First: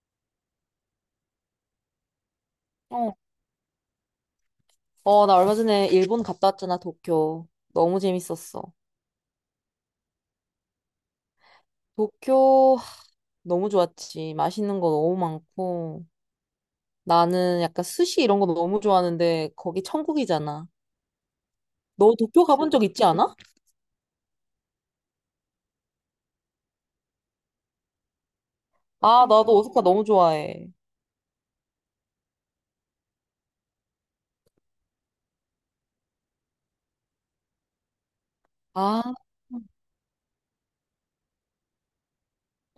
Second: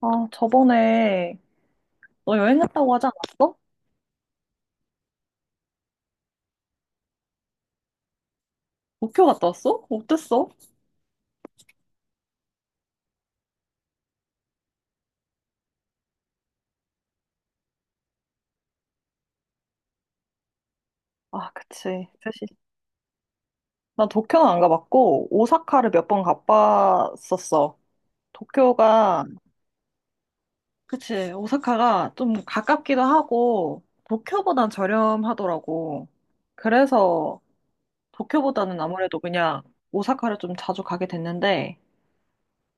아, 저번에 너 여행 갔다고 하지 어, 않았어? 나 얼마 전에 일본 갔다 왔잖아, 도쿄. 너무 재밌었어. 도쿄 갔다 왔어? 어땠어? 도쿄 너무 좋았지. 맛있는 거 너무 많고. 나는 약간 스시 이런 거 너무 좋아하는데 거기 천국이잖아. 아, 그치. 너 도쿄 사실 가본 적 있지 않아? 나 도쿄는 안 가봤고 오사카를 몇 번 가봤었어. 도쿄가 아, 나도 오사카 너무 좋아해. 그치. 오사카가 좀 가깝기도 하고 도쿄보단 저렴하더라고. 그래서 도쿄보다는 아, 아무래도 그냥 오사카를 좀 자주 가게 됐는데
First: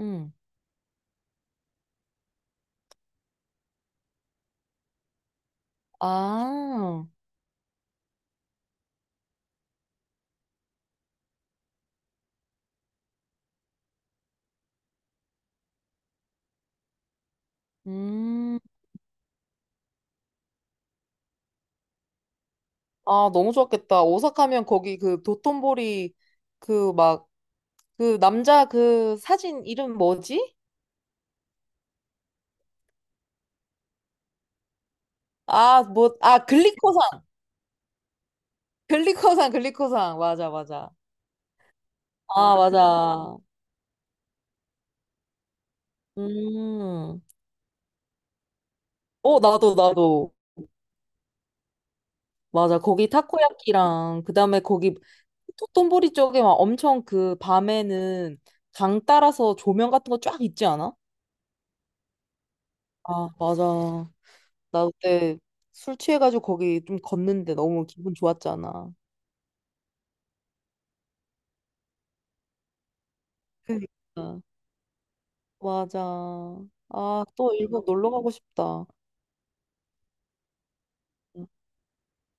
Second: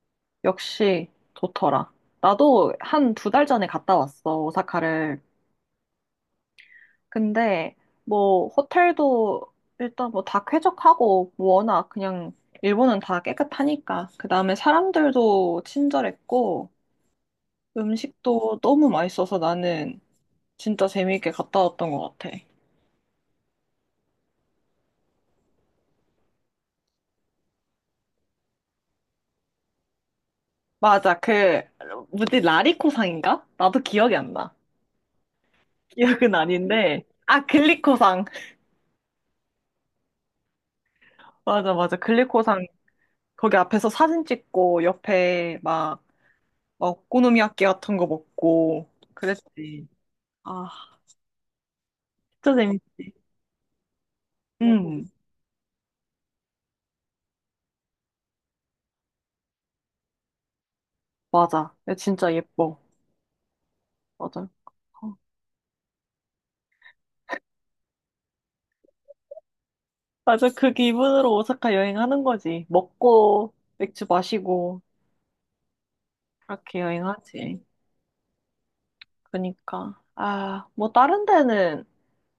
응. 역시 좋더라. 나도 한 두 달 전에 갔다 왔어, 오사카를. 아, 근데 뭐 호텔도 일단 뭐 다 쾌적하고 뭐 워낙 그냥 일본은 다 깨끗하니까 그 다음에 사람들도 친절했고 음식도 음. 너무 맛있어서 나는 진짜 재미있게 갔다 왔던 것 같아. 아, 너무 좋았겠다. 오사카면 거기 그 도톤보리 그 막 그 남자 그 사진 이름 뭐지? 맞아 그 뭐지 라리코상인가? 나도 기억이 안 나. 아, 뭐, 기억은 아, 글리코 아닌데 아 글리코상 글리코산, 글리코산. 맞아, 맞아. 맞아 맞아 아, 글리코상 맞아. 거기 앞에서 사진 찍고 옆에 막 막 음. 오코노미야끼 같은 거 먹고 어, 나도, 그랬지. 나도. 아 진짜 맞아. 거기 재밌지. 타코야키랑, 그 다음에 거기 응, 토톤보리 쪽에 막 엄청 그 밤에는 강 따라서 조명 같은 거 쫙 있지 않아? 맞아. 야, 진짜 예뻐. 아, 맞아. 맞아. 나 어. 그때 술 취해가지고 거기 좀 걷는데 너무 기분 좋았잖아. 맞아. 그 기분으로 오사카 여행하는 거지. 먹고, 맥주 그러니까. 마시고, 맞아. 그렇게 아, 또 여행하지. 일본 놀러 가고 싶다. 그니까. 아, 뭐, 다른 응. 데는,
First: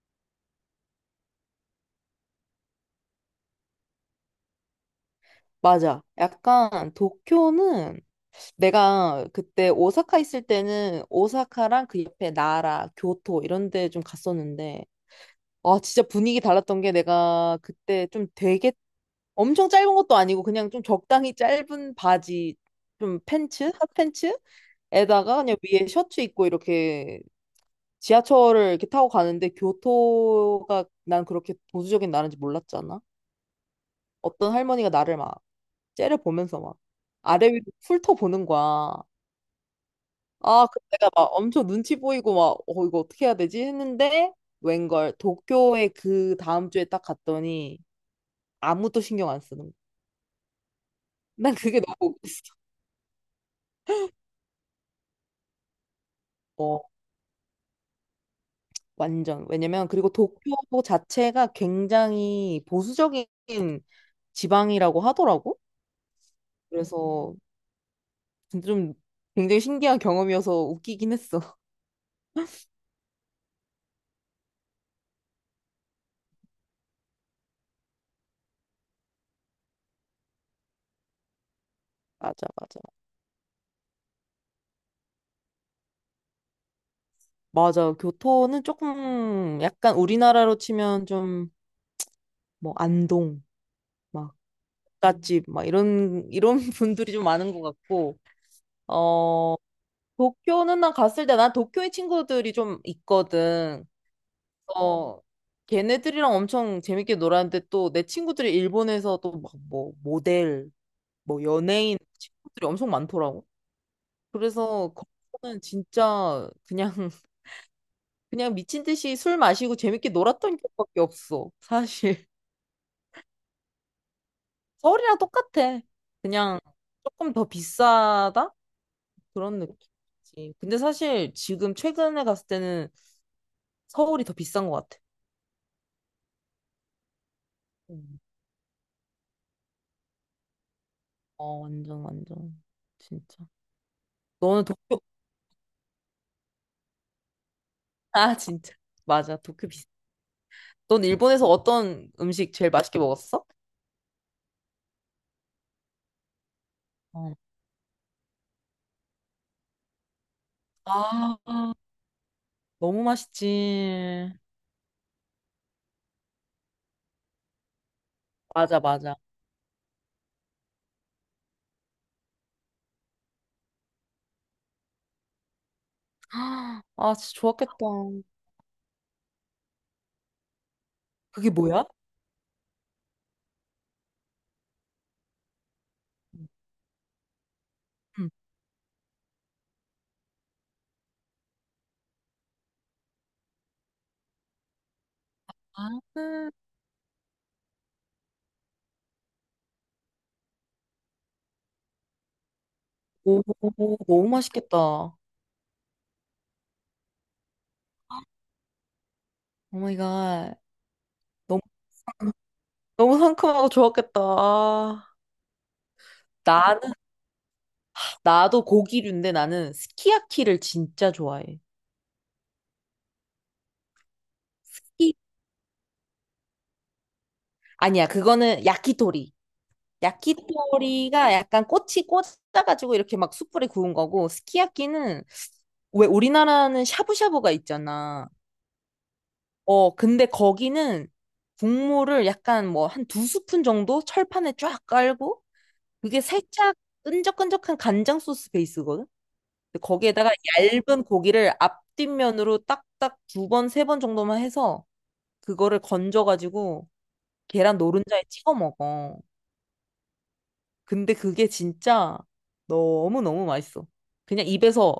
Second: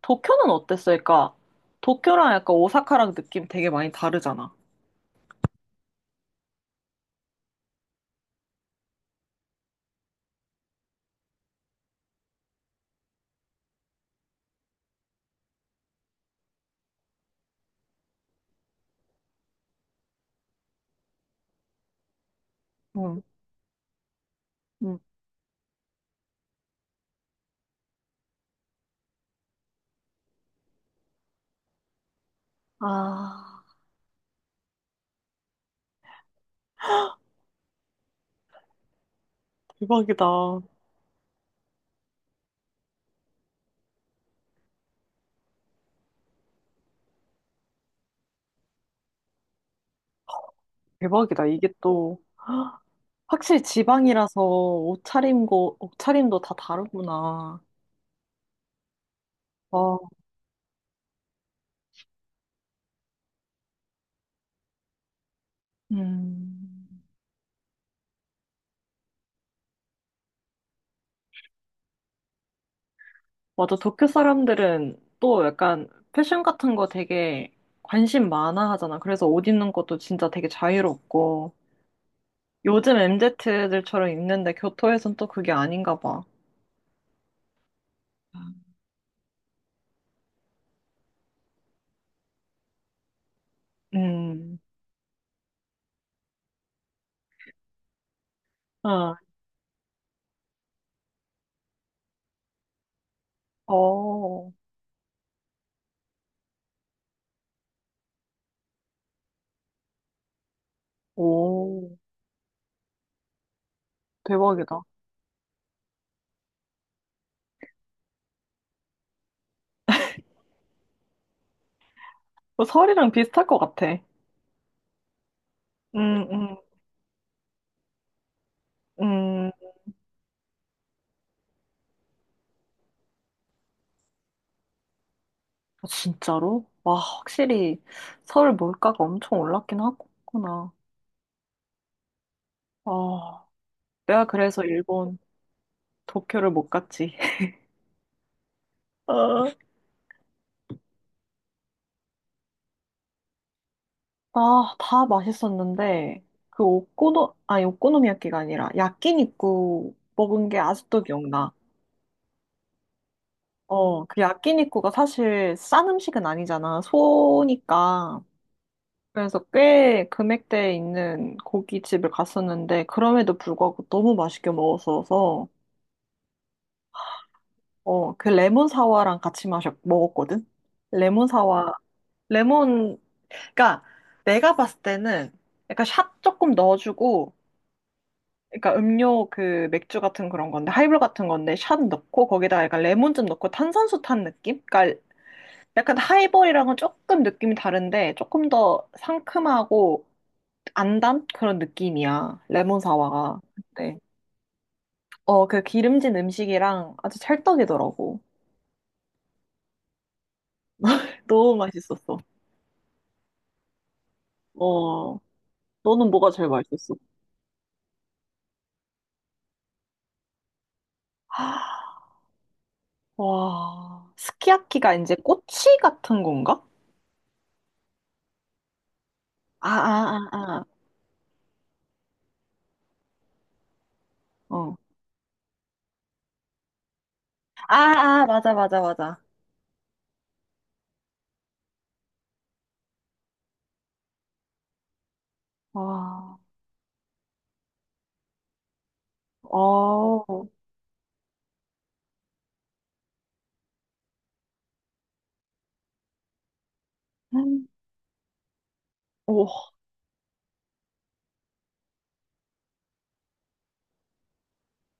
도쿄는 어땠어? 그러니까, 도쿄랑 약간 오사카랑 느낌 되게 많이 다르잖아. 맞아. 약간 도쿄는 내가 그때 오사카 있을 때는 오사카랑 그 옆에 나라, 교토 이런 데 좀 갔었는데, 아, 진짜 분위기 달랐던 게 내가 그때 좀 되게 엄청 짧은 것도 아니고 그냥 좀 적당히 짧은 바지, 좀 응, 팬츠, 응. 핫팬츠에다가 그냥 위에 셔츠 입고 이렇게 지하철을 이렇게 타고 가는데 교토가 난 그렇게 보수적인 나라인지 몰랐잖아. 아, 어떤 할머니가 나를 막 째려보면서 막 아래 위로 훑어보는 거야. 대박이다. 아, 그 내가 막 엄청 눈치 보이고 막, 이거 어떻게 해야 되지? 했는데, 웬걸, 도쿄에 그 다음 주에 딱 갔더니 아무도 신경 안 쓰는 거야. 대박이다. 난 이게 그게 너무 또, 웃겼어. 확실히 지방이라서 옷차림도 다 어, 다르구나. 완전. 왜냐면, 어, 그리고 도쿄 자체가 굉장히 보수적인 지방이라고 하더라고. 음. 그래서 진짜 좀 굉장히 신기한 경험이어서 웃기긴 했어. 맞아. 도쿄 사람들은 또 약간 패션 같은 거 되게 관심 많아 하잖아. 그래서 옷 입는 것도 진짜 되게 자유롭고. 맞아, 맞아. 요즘 MZ들처럼 입는데 교토에선 또 그게 아닌가 봐. 맞아. 교토는 조금 약간 우리나라로 치면 좀 뭐 안동. 막 음. 갓집 막 이런 분들이 좀 많은 것 같고 어. 어 도쿄는 난 갔을 때 난 도쿄의 친구들이 좀 있거든. 어. 어 걔네들이랑 엄청 재밌게 놀았는데 또 내 친구들이 일본에서 또 막 뭐 모델 뭐 오. 연예인 친구들이 엄청 많더라고. 대박이다. 그래서 거기는 진짜 그냥 그냥 미친 듯이 술 마시고 재밌게 놀았던 기억밖에 없어. 사실 어, 설이랑 비슷할 것 같아. 서울이랑 똑같아. 음, 음, 그냥 조금 더 비싸다? 음. 그런 느낌이지. 근데 사실 지금 최근에 갔을 때는 서울이 더 비싼 것 같아. 아, 진짜로? 와, 확실히 음. 서울 물가가 엄청 올랐긴 하구나. 어, 완전, 완전. 아, 진짜. 내가 그래서 너는 도쿄, 일본 도쿄를 못 갔지. 아, 진짜. 맞아, 어. 도쿄 비싸. 넌 일본에서 어떤 음식 제일 맛있게 먹었어? 아, 다 맛있었는데, 그 오코노, 어. 아니, 오코노미야끼가 아니라, 야끼니쿠 먹은 게 아직도 아, 기억나. 너무 어, 그 맛있지. 야끼니쿠가 사실 싼 음식은 아니잖아. 소니까. 맞아, 맞아. 그래서 꽤 금액대에 있는 고깃집을 갔었는데, 그럼에도 불구하고 너무 맛있게 먹었어서, 아, 진짜 좋았겠다. 어, 그 레몬 사와랑 같이 먹었거든? 레몬 그게 사와, 뭐야? 레몬, 그니까 내가 봤을 때는 약간 샷 조금 넣어주고, 응. 그러니까 음료 그 맥주 같은 그런 건데 하이볼 같은 건데 샷 넣고 거기다가 약간 레몬 즙 넣고 탄산수 탄 느낌? 그러니까 약간 나는 하이볼이랑은 조금 느낌이 다른데 조금 더 상큼하고 안 단 그런 느낌이야 레몬 사와가. 오, 네. 너무 맛있겠다. 오 어 그 기름진 음식이랑 아주 찰떡이더라고. 마이 갓. 너무 너무, 맛있었어. 너무 상큼하고 좋았겠다. 아, 어 너는 뭐가 제일 맛있었어? 나도 고기류인데 나는 스키야키를 진짜 아, 좋아해. 와 스키야키가 이제 스키- 꼬치 같은 건가? 아니야, 그거는 야키토리. 아 아, 아, 야키토리가 약간 꼬치 꽂아가지고 이렇게 막 숯불에 구운 거고, 아. 어. 스키야키는 왜 우리나라는 샤브샤브가 아, 아, 있잖아. 맞아, 맞아, 맞아. 어, 근데 거기는 국물을 약간 뭐 한 두 스푼 정도 철판에 쫙 깔고, 그게 와, 살짝 끈적끈적한 간장 소스 베이스거든? 근데 어, 거기에다가 얇은 고기를 앞뒷면으로 딱딱 두 번, 세 번 정도만 해서 그거를 건져가지고 음, 계란 노른자에 찍어 먹어. 오, 근데 그게 진짜 너무너무 맛있어. 그냥 입에서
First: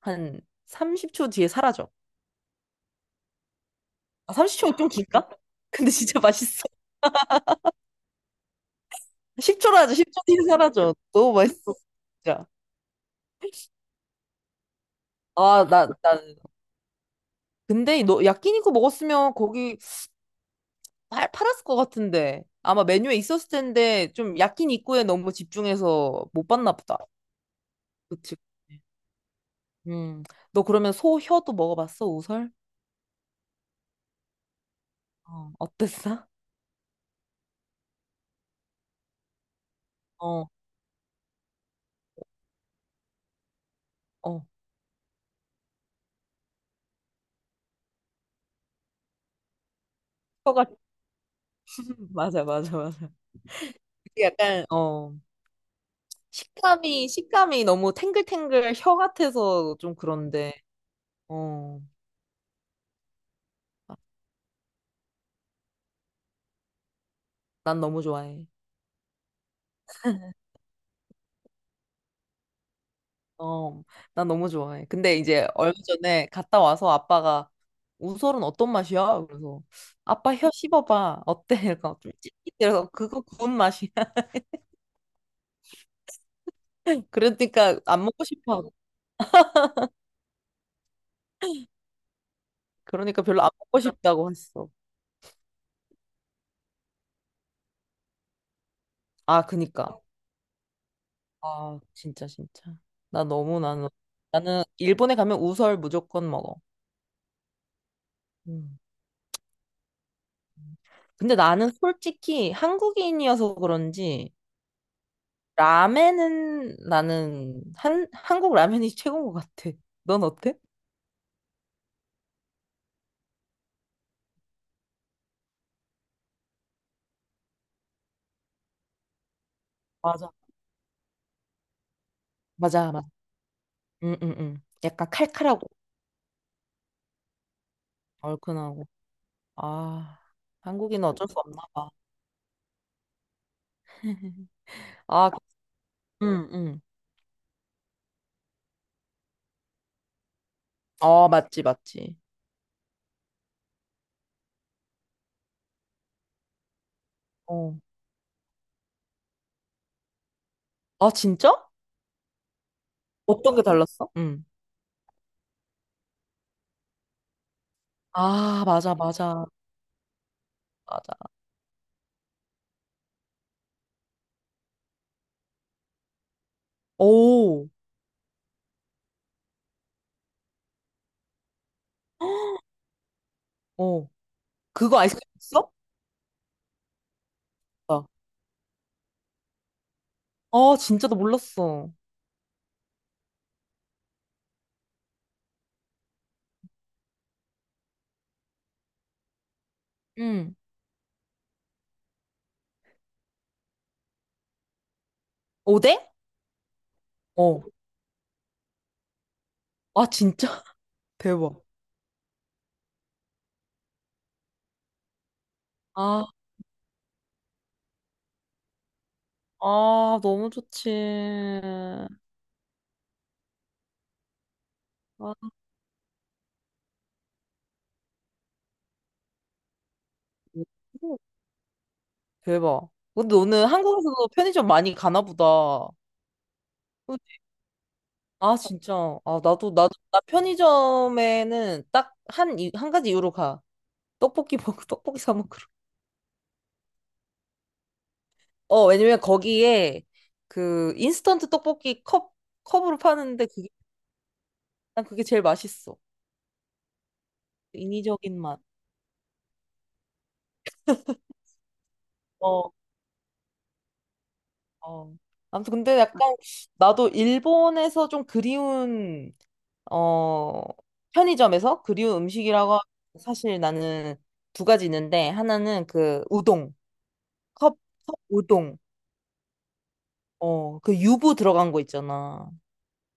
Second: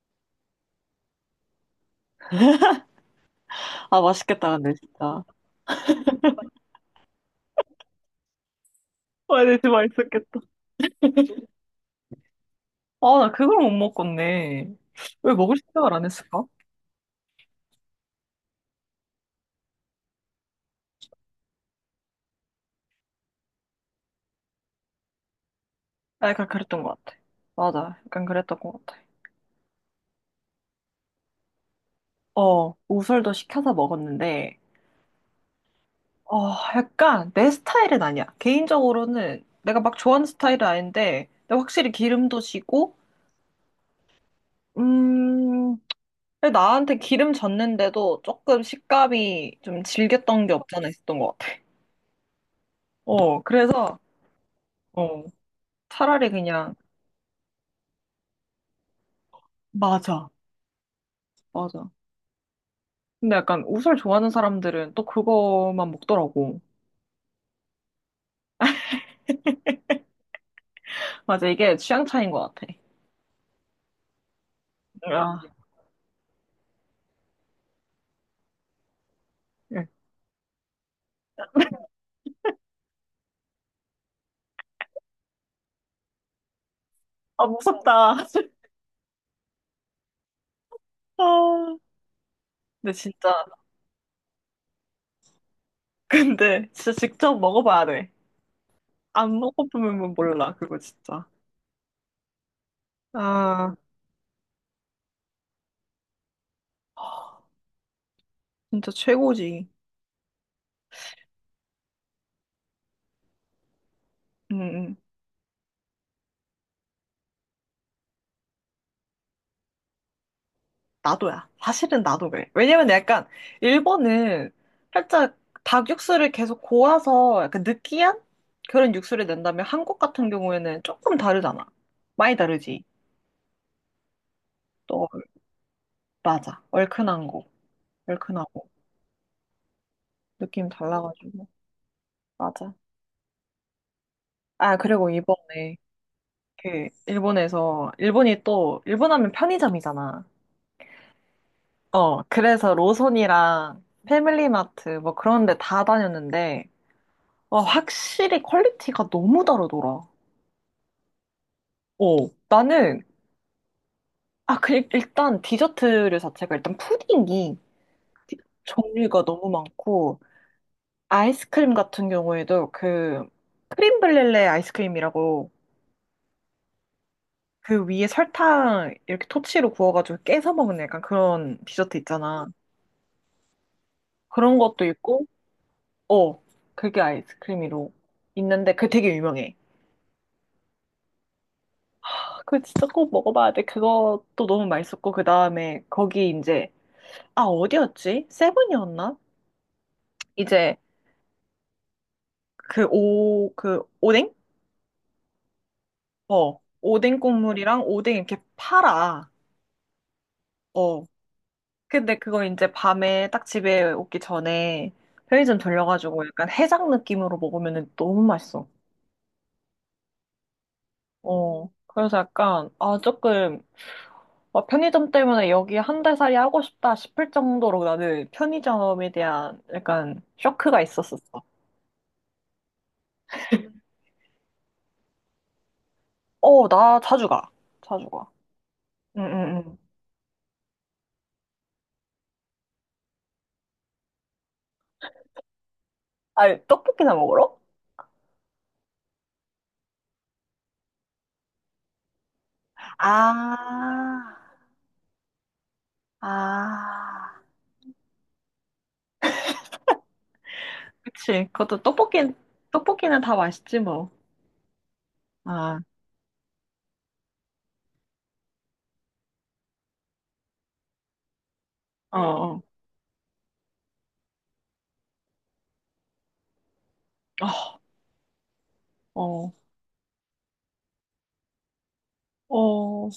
한 30초 뒤에 사라져. 아, 아, 맛있겠다, 근데, 30초 좀 진짜. 긴가? 근데 진짜 맛있어. 와, 근데 진짜 10초로 하자. 10초 뒤에 맛있었겠다. 사라져. 너무 맛있어. 진짜. 아, 나 그걸 못 먹었네. 왜 먹을 아, 나, 생각을 안 나. 했을까? 근데 너 야끼니쿠 먹었으면 거기 팔았을 것 같은데. 아마 메뉴에 있었을 텐데 좀 야끼니쿠에 너무 집중해서 아, 못 약간 봤나 그랬던 보다. 것 같아. 맞아, 약간 그치. 그랬던 것 같아. 음. 너 그러면 소 혀도 먹어봤어? 우설? 어, 우설도 시켜서 먹었는데, 어, 어땠어? 어, 약간 내 스타일은 아니야. 개인적으로는 내가 막 좋아하는 어, 스타일은 아닌데, 근데 확실히 기름도 지고, 어. 음, 근데 나한테 기름 졌는데도 조금 식감이 좀 질겼던 게 혀가 없잖아 있었던 것 같아. 맞아, 맞아, 맞아. 어, 그래서 이게 약간 어, 차라리 그냥, 식감이 너무 탱글탱글 혀 같아서 좀 맞아. 그런데 어 맞아. 근데 약간 옷을 좋아하는 사람들은 또 그거만 먹더라고. 난 너무 좋아해 맞아, 이게 취향 차이인 것 같아. 어 난 너무 좋아해 근데 아, 이제 얼마 전에 갔다 와서 아빠가 우설은 어떤 맛이야? 그래서 예. 아빠 혀 씹어봐 어때? 그러니까 좀 찝찝해서 그거 구운 맛이야 아 그러니까 안 무섭다. 먹고 싶어 아, 근데 그러니까 별로 진짜, 안 먹고 싶다고 했어 근데 진짜 직접 먹어봐야 돼. 안 아, 그니까. 먹어보면 몰라, 그거 진짜. 아, 진짜, 진짜. 나 너무 아, 나는, 나는 일본에 가면 우설 무조건 먹어. 음. 진짜 최고지. 근데 나는 솔직히 한국인이어서 그런지, 응, 응. 라멘은 나는 한국 라면이 최고인 것 같아. 넌 어때? 나도야. 사실은 나도 그래. 왜냐면 약간 일본은 살짝 닭 육수를 계속 고아서 약간 느끼한 그런 육수를 낸다면 한국 같은 맞아. 경우에는 조금 다르잖아. 많이 다르지. 맞아, 맞아. 응, 응, 응. 또 약간 칼칼하고, 맞아. 얼큰한 거. 얼큰하고 얼큰하고. 아, 느낌 한국인은 어쩔 수 달라가지고. 없나 봐. 맞아. 아, 그리고 아, 이번에 응, 응. 그 일본에서 일본 하면 편의점이잖아. 아, 맞지, 맞지. 어, 그래서 로손이랑 패밀리마트 뭐 그런 데 다 다녔는데 어, 어. 확실히 퀄리티가 너무 다르더라. 아, 진짜? 어, 나는, 어떤 게 달랐어? 응. 아, 그, 일단 디저트류 자체가 일단 푸딩이 아, 맞아, 종류가 맞아, 너무 많고, 맞아. 아이스크림 같은 경우에도 그, 크림 블렐레 아이스크림이라고 오, 그 위에 설탕 이렇게 토치로 구워가지고 깨서 먹는 약간 그런 디저트 있잖아. 어. 그런 것도 그거 아이스크림 있고, 있어? 어, 그게 아이스크림으로 아, 있는데 그게 되게 유명해. 아, 진짜 나 몰랐어. 아, 그거 진짜 꼭 먹어봐야 돼. 그것도 너무 맛있었고, 그 다음에 거기 이제, 아, 어디였지? 세븐이었나? 응. 이제 그 오뎅? 오뎅? 어, 오뎅 어. 국물이랑 오뎅 이렇게 팔아. 아, 진짜? 어. 대박. 근데 그거 이제 밤에 딱 집에 오기 전에 편의점 아, 돌려가지고 약간 해장 느낌으로 먹으면 너무 맛있어. 아, 너무 좋지. 어. 그래서 약간, 아, 조금, 어, 편의점 아, 때문에 여기 한달 살이 하고 싶다 싶을 정도로 나는 편의점에 대한 약간 쇼크가 오, 있었었어. 대박. 근데 너는 한국에서도 편의점 많이 가나 보다. 어, 나 자주 그치? 가. 자주 가. 아, 진짜. 응, 아, 응, 나도, 응. 나도, 나 편의점에는 딱 한 가지 이유로 가. 떡볶이 먹고, 떡볶이 사 먹고. 아, 떡볶이나 먹으러? 어, 왜냐면 거기에 그 인스턴트 떡볶이 컵으로 파는데 그게, 아, 난 그게 제일 맛있어. 아. 인위적인 맛. 그치. 어, 떡볶이는 다 맛있지, 뭐. 어. 아무튼 아, 근데 약간 나도 일본에서 좀 어, 편의점에서 그리운 어, 어, 음식이라고 하면 사실 나는 두 가지 있는데 하나는 그 우동, 컵, 어, 컵 우동. 어, 어, 그 유부 들어간 거 있잖아. 어.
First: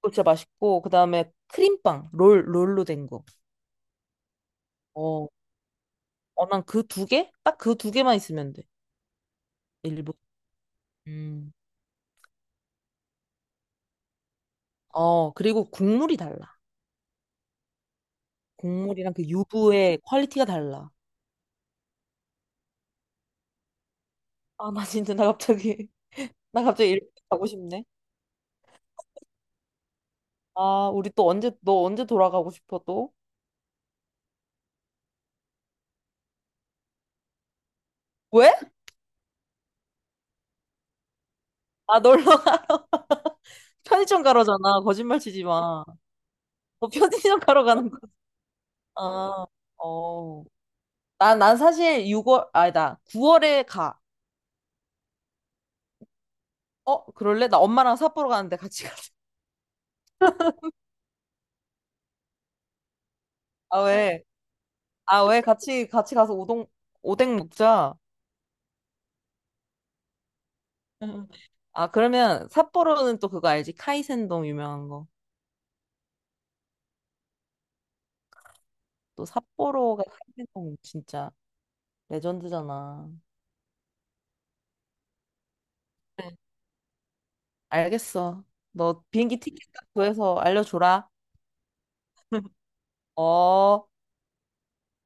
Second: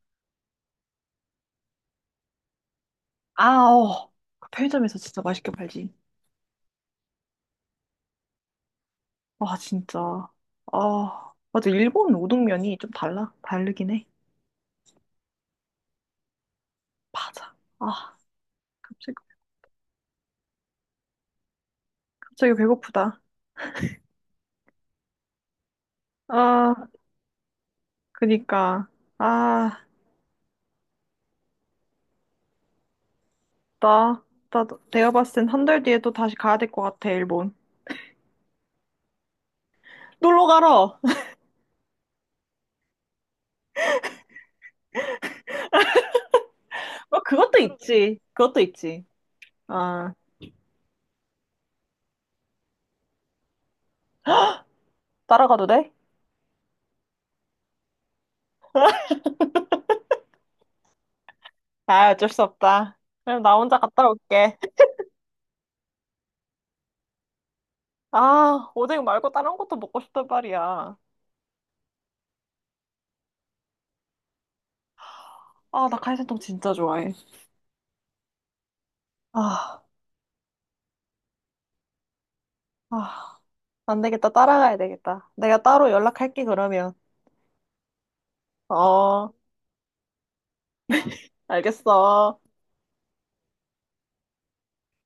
그거 진짜 맛있고, 그 다음에 크림빵, 롤로 된 거. 아, 어. 그 편의점에서 진짜 어, 맛있게 팔지. 어, 난 그 두 개? 딱 그 두 개만 있으면 돼. 와, 진짜. 일본. 아, 음. 맞아. 일본 우동면이 좀 달라. 다르긴 해. 어, 그리고 국물이 달라. 맞아. 아, 국물이랑 갑자기, 그 유부의 퀄리티가 달라. 갑자기 배고프다. 아, 나 진짜, 나 갑자기, 나 아, 갑자기 일본 가고 싶네. 그니까. 아, 아, 우리 또 언제, 너 언제 돌아가고 싶어, 또? 나, 나, 내가 봤을 땐 한 달 뒤에 또 다시 가야 될 것 같아, 일본. 왜? 놀러 가러. 아, 놀러 가. 편의점 가러잖아. 거짓말 치지 마. 너 어, 편의점 그것도 가러 가는 거야. 있지. 그것도 있지. 아, 아, 어. 난 사실 6월, 아니다. 9월에 가. 따라가도 돼? 어, 그럴래? 나 엄마랑 삿포로 가는데 같이 가자. 아, 어쩔 수 없다. 그럼 나 혼자 아, 갔다 왜? 올게. 아, 왜 같이 같이 가서 오동 오뎅 먹자. 아, 오뎅 말고 다른 것도 먹고 싶단 말이야. 응. 아, 그러면 삿포로는 또 그거 알지? 카이센동 유명한 거. 아, 나칼이센동 진짜 좋아해. 또 아, 삿포로가 카이센동 진짜 레전드잖아. 아, 안 되겠다. 따라가야 되겠다. 내가 따로 연락할게, 그러면. 알겠어. 너 어, 비행기 티켓 딱 구해서 알려줘라. 알겠어. 어.